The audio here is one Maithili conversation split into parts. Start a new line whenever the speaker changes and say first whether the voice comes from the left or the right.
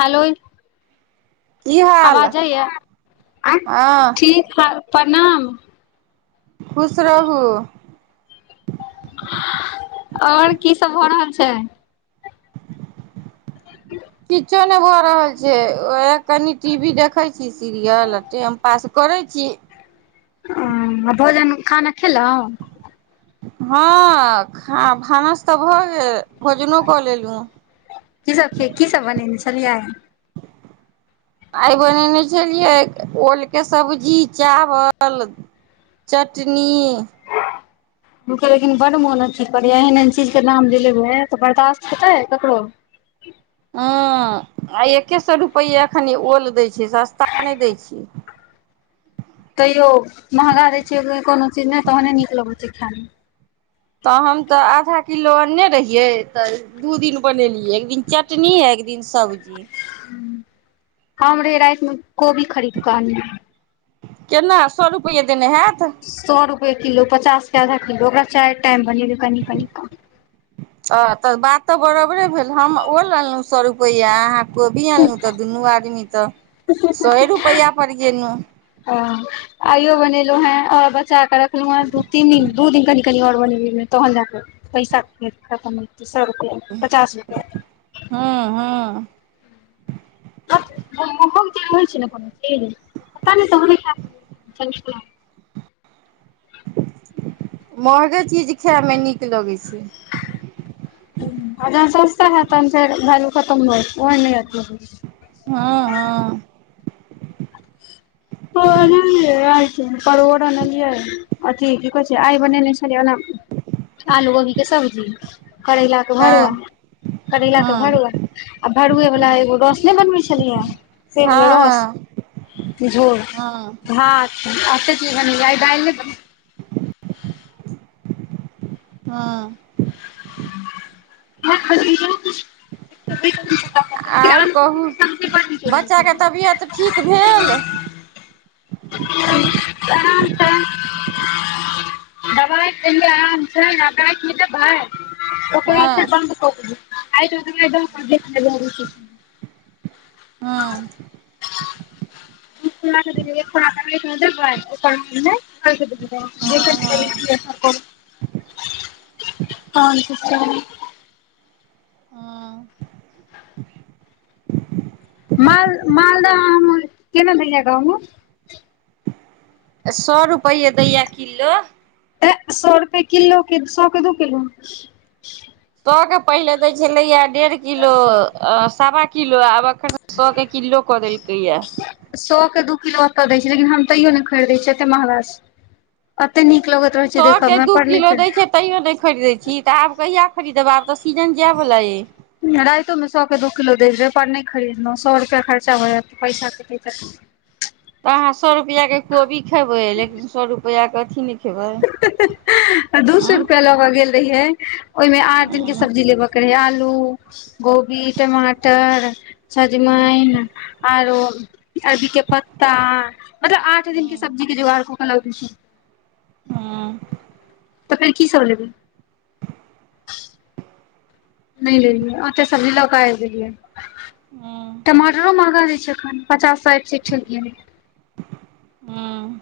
left: हेलो
right: की हाल
left: आवाज जैयऽ
right: हँ
left: ठीक हइ प्रणाम
right: खुश रहू
left: आऔर की सब भ रहल छै
right: किछो नहि भऽ रहल छै उएह कनि टी वी देखैत छी सीरियल आ टाइम पास करैत छी
left: ओ भोजन खाना खेलउ
right: हँ खा भानस तऽ भऽ गेल भोजनो कऽ लेलहुँ
left: की सब खे की सब बनेने छलियै
right: आइ बनेने छलियै ओल के सब्जी चावल चटनी
left: मु लेकिन बड मोन अथी करै एहन एहन चीज के नाम ले लेबै तऽ बर्दाश्त हेतै ककरो
right: ह आ एकके सए रुपैए एखन ओल दै छै सस्ता नहि दै छै
left: तैयो महँगा रहै छै कोनो चीज नहि तहने नीक लगैत छै खायइमे
right: तऽ हम तऽ आधा किलो अन्ने रहियै तऽ दू दिन बनेलियै एक दिन चटनी एक दिन सब्जी
left: हम रहे रातिमे कोबी खरीद कऽ अनने
right: केना सए रुपैआ देने हयैत
left: सए रुपए किलो पचासके आधा किलो ओकरा चारि टाइम बनेलबियै कनि कनि कम
right: ह तऽ बात तऽ बराबरे भेल हम ओल अनलो सए रुपैआ अहाँ कोबी अनलहुँ तऽ दुनू आदमी तऽ सए रुपआ पर गेलहु
left: हँ आइयो बनेलहु है और बचा क रखलहु हैंू तीन दिन दू दिन कनि कनि आओर बनेी तहन जााके पैसा खतम हेते सघते पचास रुपआ के
right: हँ हँ
left: छै ने कोनो पता नहि त [unintelligible]
right: महगे चीज खायमे नीक लगैत छै
left: [inaudible] जहन सस्ता हयत तहन फेर वैलू खतम हो ओह नहि हयत
right: हँ हँ
left: [unintelligible] परोर अनलिए अथी की कहै छै आइ बनेने छली ओना आलू बगी के सब्जी करैला
right: हँ
left: भरुआ करैला तऽ
right: हँ
left: भरुआ आ भरुए वालला
right: हँ
left: एगो रस नहि बनबे छलियै से वाल रस
right: हँ
left: झोर
right: हँ
left: [unintelligible]
right: हँ आओर कहू
left: [unintelligible]
right: बच्चाके
left: लगैये
right: तबियत ठीक भेल
left: आराम तँ दबाइ देलिया आराम छै आब राति मे
right: हँ
left: देबे [unintelligible]
right: हँ
left: [unintelligible] [unintelligible]
right: हँ हँ
left: [unintelligible] [unintelligible]
right: हँ
left: माल मालदह हम केना दैया गाँवमे
right: सौ रुपैआ दइया किलो
left: ए सौ रुपए किलो के सौ के दू किलो
right: सएके पहिले दै छलैएा डेढ़ किलो अ सवा किलो आब अखन सौ के किलो कऽ देलकैयए
left: सौ के दू किलो ओतय दै छै लेकिन हम तैयो नहि खरीदै छियै एतेक महँगा छै एते नीक लगैत रहै छै
right: सए
left: देखय
right: के
left: मे
right: दू
left: पर नहि
right: किलो दै
left: खरीदय
right: छै तैयो नहि खरीदै छी तऽ आब कहिया खरीदबै आब तऽ सीजन जाय बला अइ
left: रातोमे सए के दू किलो दजै पर नहि खरीदलहुँ सौ रुपैआ खर्चा होय जात पैसाे
right: तऽ अहाँ सए रुपआ के कोबी खेबे लेकिन सए रुपआ के अथी ने खेबे
left: दू सए रुपआ लेबऽ गेल रहिये ओहिमे आठ दिन के
right: उं
left: सब्जी लेब कर आलू गोभी टमाटर
right: उं
left: सजमैन आरो अरबी के पत्ता मतलब आ ओहि दिनक
right: उं
left: सब्जी के जोगड़ क लबै छिय
right: हुँ
left: तऽखन की सब लेबेय नहि ले लिय आँटे सब्जी लौक आबि गेलिए
right: हुँ
left: टमाटरो महंगा दइ छै अखन पचास साठ सँ ठेक गेलैय
right: हुँ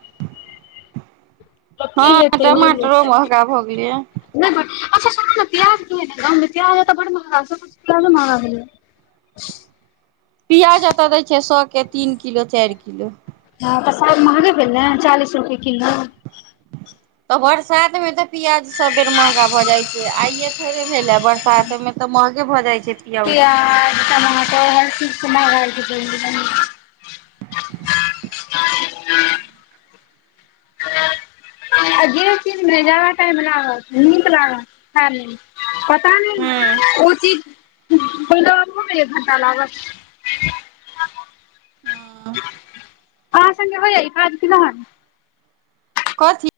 left: लोक की
right: हँ
left: लेतै नहि
right: टमाटरो
left: लेतै
right: महगा भऽ गेलै
left: नहि ब अच्छा सुनू ने प्याज ने ग प्याज तऽ बड महगा प्याजो महँगा भेलय या
right: प्याज एतऽ दै छिय सौ के तीन किलो चारि किलो
left: हँ तऽसाद महँगे भेल ने चालीस रुपए किलो
right: तऽ बरसात में तऽ प्याज सब बेर महगा भऽ जाइ छै आइये थोड़े भेले बरसात तहिमे तऽ महगे भऽ जाइ छै पियौज हूँ
left: प्याज टमाटर हर चीज कें मंगाई छै कनि न कनि ह [inaudible] आ जे चीज मे ज्यादा टाइम लागत नीक लागत खा लेम तामे
right: हँ
left: ओ चीज आबै हो मे एक घंटा लागत
right: हँ
left: आ संगे होईया इ काज की नहि
right: कथी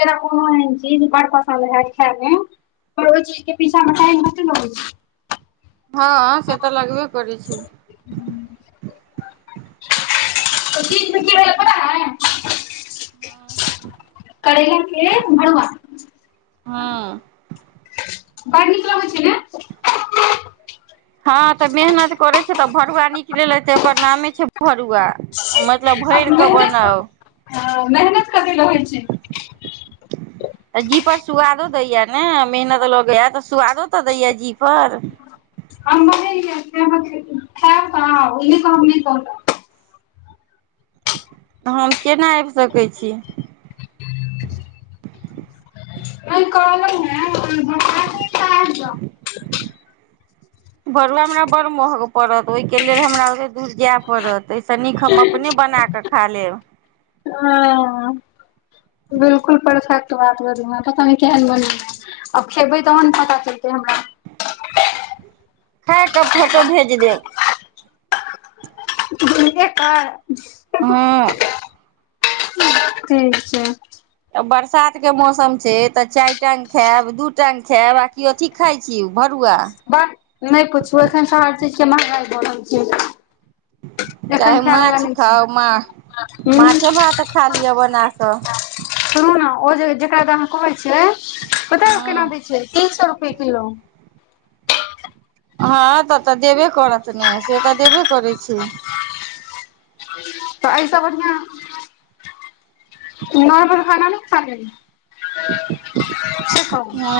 left: जेरा कोनोन चीज बड़ पसन्द है खाय मे पर ओ चीज कें पीछा मे टाइम कते लागए छै
right: हँ से तऽ लगबे करै छै
left: हुँ चीज कि भेल पता हय कड़लाके भड़ूआ
right: हँ
left: बड़ नीक लगै छै ने
right: हँ तऽ मेहनत करे छै तऽ भरुआ निकलेे ओकर नामे छै भरुआ मतलब भैरर कऽ बनाउ
left: हां मेहनत कतेय रहै छै
right: जी पर सुआदो दैया ने मेहनत लगैया तऽ सुआदो तऽ दैया जी पर
left: हम बनेलिए खाब त आउ ओ नहि कहब जें नहि कहलक
right: ऽ हम केना आबि सकैत छी
left: नै कहलहूँ ऐं बरसाटे ता आबि जाउ
right: बरला हमरा बड़ महग पड़त ओहिके लेल हमरा ओतय दूर जाय पड़त एहिसँ नीक हम अपने बनाकऽ खा लेब
left: हां अ बिलकुल परफेक्ट बात बजलु है पता ने केहन बनल आब खेबै तहन पता चलतै हमरा
right: खाकेऽ फोटो भेज देब
left: बाय
right: हँ
left: ठीक छै
right: बरसात के मौसम छै तऽ चारि टाइम खैब दू टाइम खैब आ की ओथी खाइ छी भरुआ
left: बाह नहि पुछू एखन सारा चीज के महंगाई बढल छै
right: चाहे
left: एखन खाय वला
right: माछ
left: नहि छै
right: खाउ मा
left: हूं
right: माछे भात खा लिअ बना कऽ
left: सुनू ने ओ जेकरा तऽ अहाँ कहै छियै बता केना
right: हँ
left: दै छियै तीन सौ रुप रुपये किलो
right: हँ तऽ तऽ देबे करत ने से तऽ देबे करै छी
left: तऽ एहिसँ बढ़िया नर्मल खाना ने खा लेते से कहू
right: हँ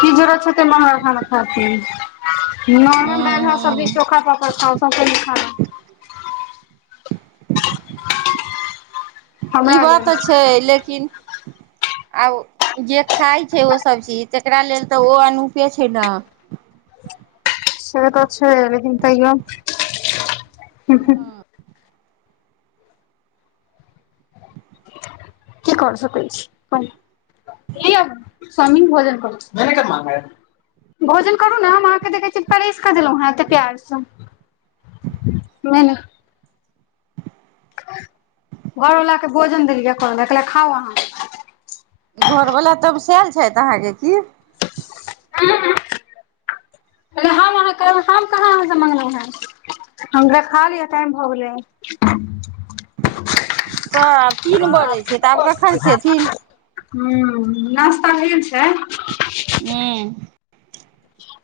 left: कि जरूरत छै नार्मल खाना
right: हँ
left: दाल भात सब्जी
right: हँ
left: चोखा पापड़ खाउ सबसँ निक खाना
right: ई
left: हमरा
right: बात
left: लेल
right: तऽ छै लेकिन आब जे खाय छै ओ सब चीज तकरा लेल तऽ ओ अनूपे छै ने
left: से तऽछै लेकिन तयो की कर सकै छी कोन लिय स्वामी भोजन करु भोजन करू ने हम अहाँकेँ देखै छी परस क देलू हँ एते प्यारसँ घरवला के भोजन देलिय कहलिए है खाउ अहाँ
right: घरवला तमसैल छथि अहाँके की
left: अह अह कह हम अहाँ कह हम कहाँ अहाँ से मगलू हं हम कहलिये खा लियै टाइम भऽ गेलै [inaudible]
right: तऽब तीन बजै छै तऽ आब कखन खेथिन
left: हू नश्ता भेल छै
right: हू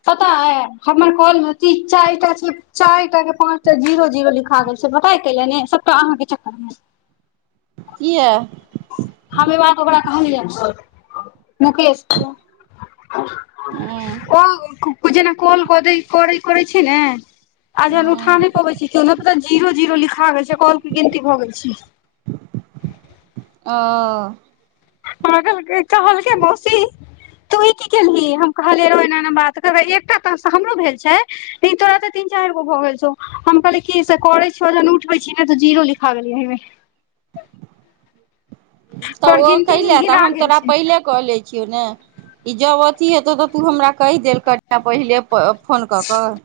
left: पता ह हमर काल मे चारिटा चारिटा के पाँच टा जीरो जीरो लिखा गेल से पता अप कयले ने सबटा अहाँ के चक्कर मे
right: कियै
left: हम ई बात ओकरा कहलिय मुकेश
right: हूँ
left: ओल जेना कोल कोद करै करै छै ने आ जहन
right: हूँ
left: उठा नहि पबै छै के त जीरो जीरो लिखा गेल छै कॉल के गिनती भऽ गेल छै
right: ओ
left: पागल कहलकय ए‌ मौसी तऽ ओहि की केलही हम कहलिय रौ एना ए बात एकटा त हमरो भेल छै लेकिन तोरा तऽ तीन चारि गो भऽ गेल छौ हम कहलिय कि से करे छियै जेहन उठबे छी तऽ जीरो लिखा गेलियै हे
right: तऽ
left: पर
right: ओ
left: गिनती मे
right: कइलै
left: गिना
right: हम
left: गेल
right: तोरा
left: छै
right: पहिले कह लै छियौ ने ई जब अथी हेतौ तऽ तू हमरा कहि देल करिए पहिले फोन कऽ कऽ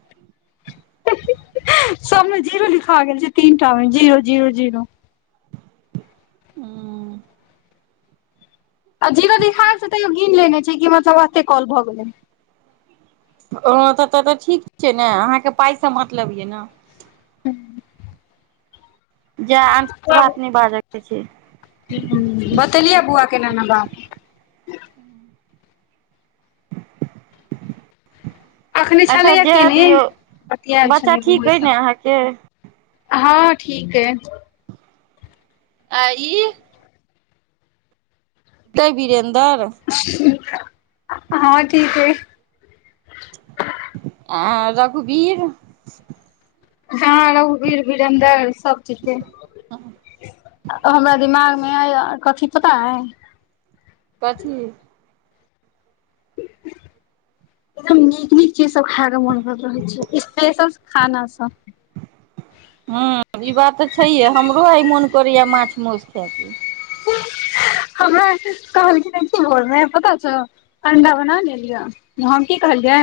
left: सबमे जीरो लिखा गेल छै तीनटा मे जीरो जीरो जीरो
right: हँ
left: आ जीवन दिखाय से तैयो हीन लेने छै कि मतलब एते कॉल भऽ गेलै
right: ओ तऽ तऽ ठीक छिय ने अहाँके पाइसँ मतलब यए ने
left: [inaudible]
right: जाय अ बात नहि बाजै छै
left: ह बतेलियै बौआ केना
right: [inaudible]
left: अखने
right: अच्छा
left: छलैया
right: जाए
left: केने
right: दियौ
left: बतियायल
right: बच्चा
left: छलै
right: ठीक
left: बोस
right: अइ ने
left: सब
right: अहाँके
left: हँ ठीक ये
right: आ ई के बीरेन्दर
left: हँ ठीके
right: आ रघुबीर
left: ह रघुबीर बिरन्दर सब ठीक अच हमरा दिमाग मे ऐल कथी पता है
right: कथी
left: [inaudible] एकदम नीक नीक चीज सब खाय के मन कर रहै छै स्पेशल खाना सब
right: हूँ ई बात तऽ छैहे हमरो आ मोन करैया माछ मोस खायके
left: हमरा कहलखिन की बोल रहे है पता छौ अंडा बना लेलियअ हम की कहलियै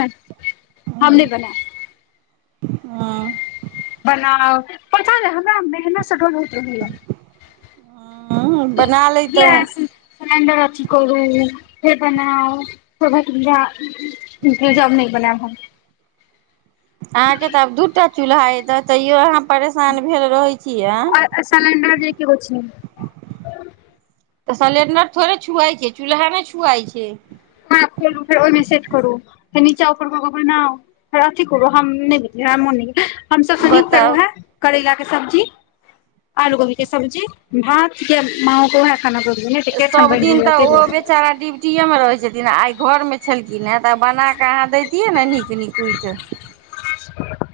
left: हम नहि बना
right: हँ
left: बनाउ पता ने हमरा ने स होत
right: बना लैतहुँ
left: गस [inaudible] सिल्डर अथी करू फे बनाउ फेर पूरा जब नहि बनयब भन
right: अहाँके तऽ आब दूटा चूल्हा एतह तैयो अहाँ परेशान भेल रहैत छीयै ए
left: सिलिडर जे एकेगो अछि
right: तऽ सलेंडर थोड़े छुआए छै चूल्हा ने छुआए छै
left: हा खोलू फेर ओहिमे सेट करू फेर नीचा ऊपर कऽ के बनाउ अथि करो हम नहि भेलियै मोन नहि हमसभ कनि फेर
right: बताउ
left: उएह करैलाके सब्जी आलू कभी के सब्जी भात माम क ह खाना करब ने तऽ पेट हमर
right: सब
left: भरि
right: दिन
left: गेल
right: तऽ
left: ताहि
right: ओ
left: दुआरे
right: बेचारा दिन छुट्टीए मे रहे छथिन आइ घर मे छलखिन हे तऽ बनााके अहाँ दैतियै ने नीक नीक उ
left: [inaudible]